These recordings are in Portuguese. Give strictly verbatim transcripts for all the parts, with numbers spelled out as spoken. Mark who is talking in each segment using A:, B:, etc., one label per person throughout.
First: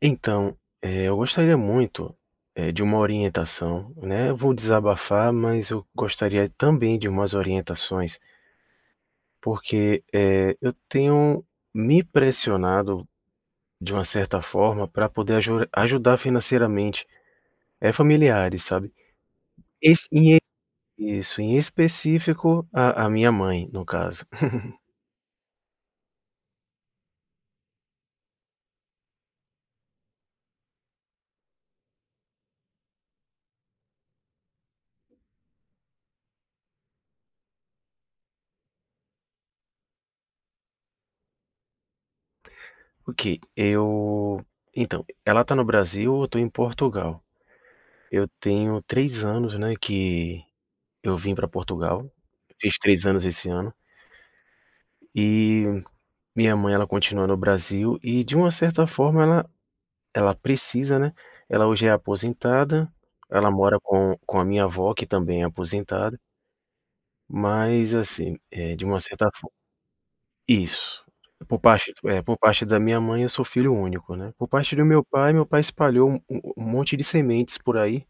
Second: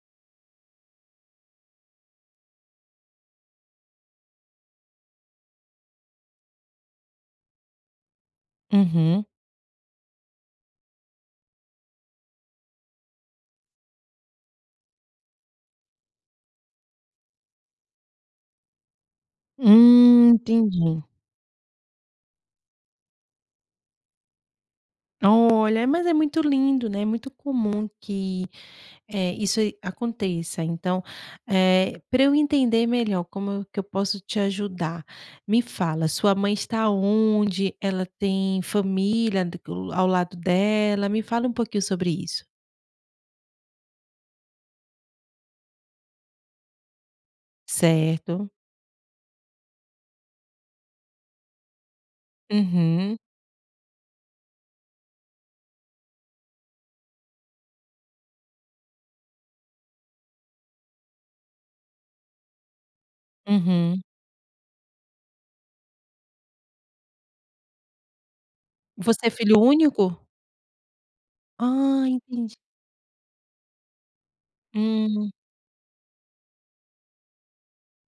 A: Então, eh, eu gostaria muito, eh, de uma orientação, né, eu vou desabafar, mas eu gostaria também de umas orientações
B: Uhum
A: porque, eh, eu tenho me pressionado, de uma certa forma, pra poder aju ajudar financeiramente, eh, familiares, sabe. E
B: Hum,
A: sim
B: entendi.
A: e Isso. Em específico a a minha mãe, no caso.
B: Olha, é, mas é muito lindo, né, muito comum que, eh, isso e aconteça. Então, eh, pra eu entender melhor, como que eu posso te ajudar, me fala, sua mãe está onde? Ela tem família, do que ao lado dela? Me fala um pouquinho sobre isso.
A: Ok, eu então, ela tá no Brasil, eu tô em Portugal. Eu
B: Certo.
A: tenho três anos, né, que eu vim pra Portugal, fiz três
B: Uhum.
A: anos esse ano. E minha mãe, ela continua no Brasil e de uma certa forma ela ela precisa, né. Ela hoje é aposentada, ela mora
B: Uhum.
A: com com a minha avó, que também é aposentada. Mas, assim, eh, de uma
B: Você é
A: certa fo
B: filho único?
A: Isso. Por parte
B: Ah,
A: eh, por
B: entendi.
A: parte da minha mãe, eu sou filho único, né. Por parte do meu
B: Hum.
A: pai, meu pai espalhou u u um monte de sementes por aí,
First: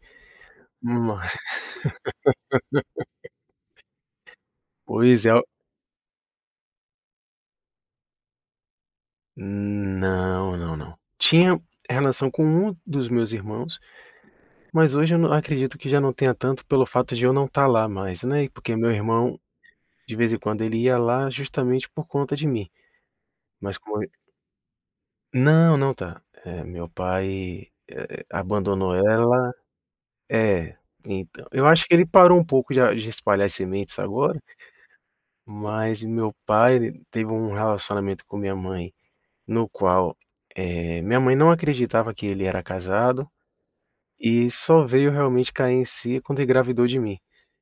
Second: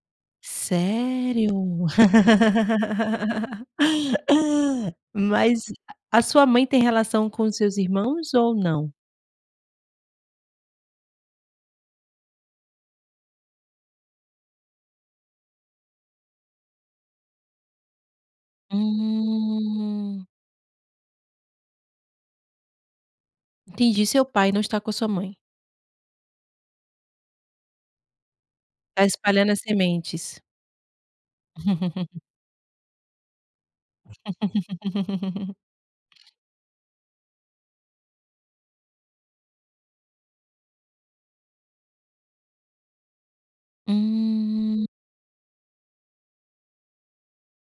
A: ma
B: Sério?
A: Pois é, o
B: Mas a a sua mãe tem relação com os seus irmãos ou não?
A: Não, não, não. Tinha relação com um dos meus irmãos, mas hoje eu não acredito que já não tenha tanto pelo fato de eu não tá lá mais, né, e porque meu irmão de
B: Hum.
A: vez em quando ele ia lá justamente por conta de mim. Mas como
B: Entendi.
A: e
B: Seu pai não está com a sua mãe.
A: Não, não tá. Eh, meu pai, eh eh, abandonou
B: Tá espalhando
A: ela
B: as sementes.
A: É, então. Eu acho que ele parou um pouco de a de espalhar as sementes agora mas e meu pai, ele teve um relacionamento com minha mãe no qual, eh, minha mãe não acreditava que ele era casado e só
B: Hum.
A: veio, realmente, cair em si quando engravidou de mim.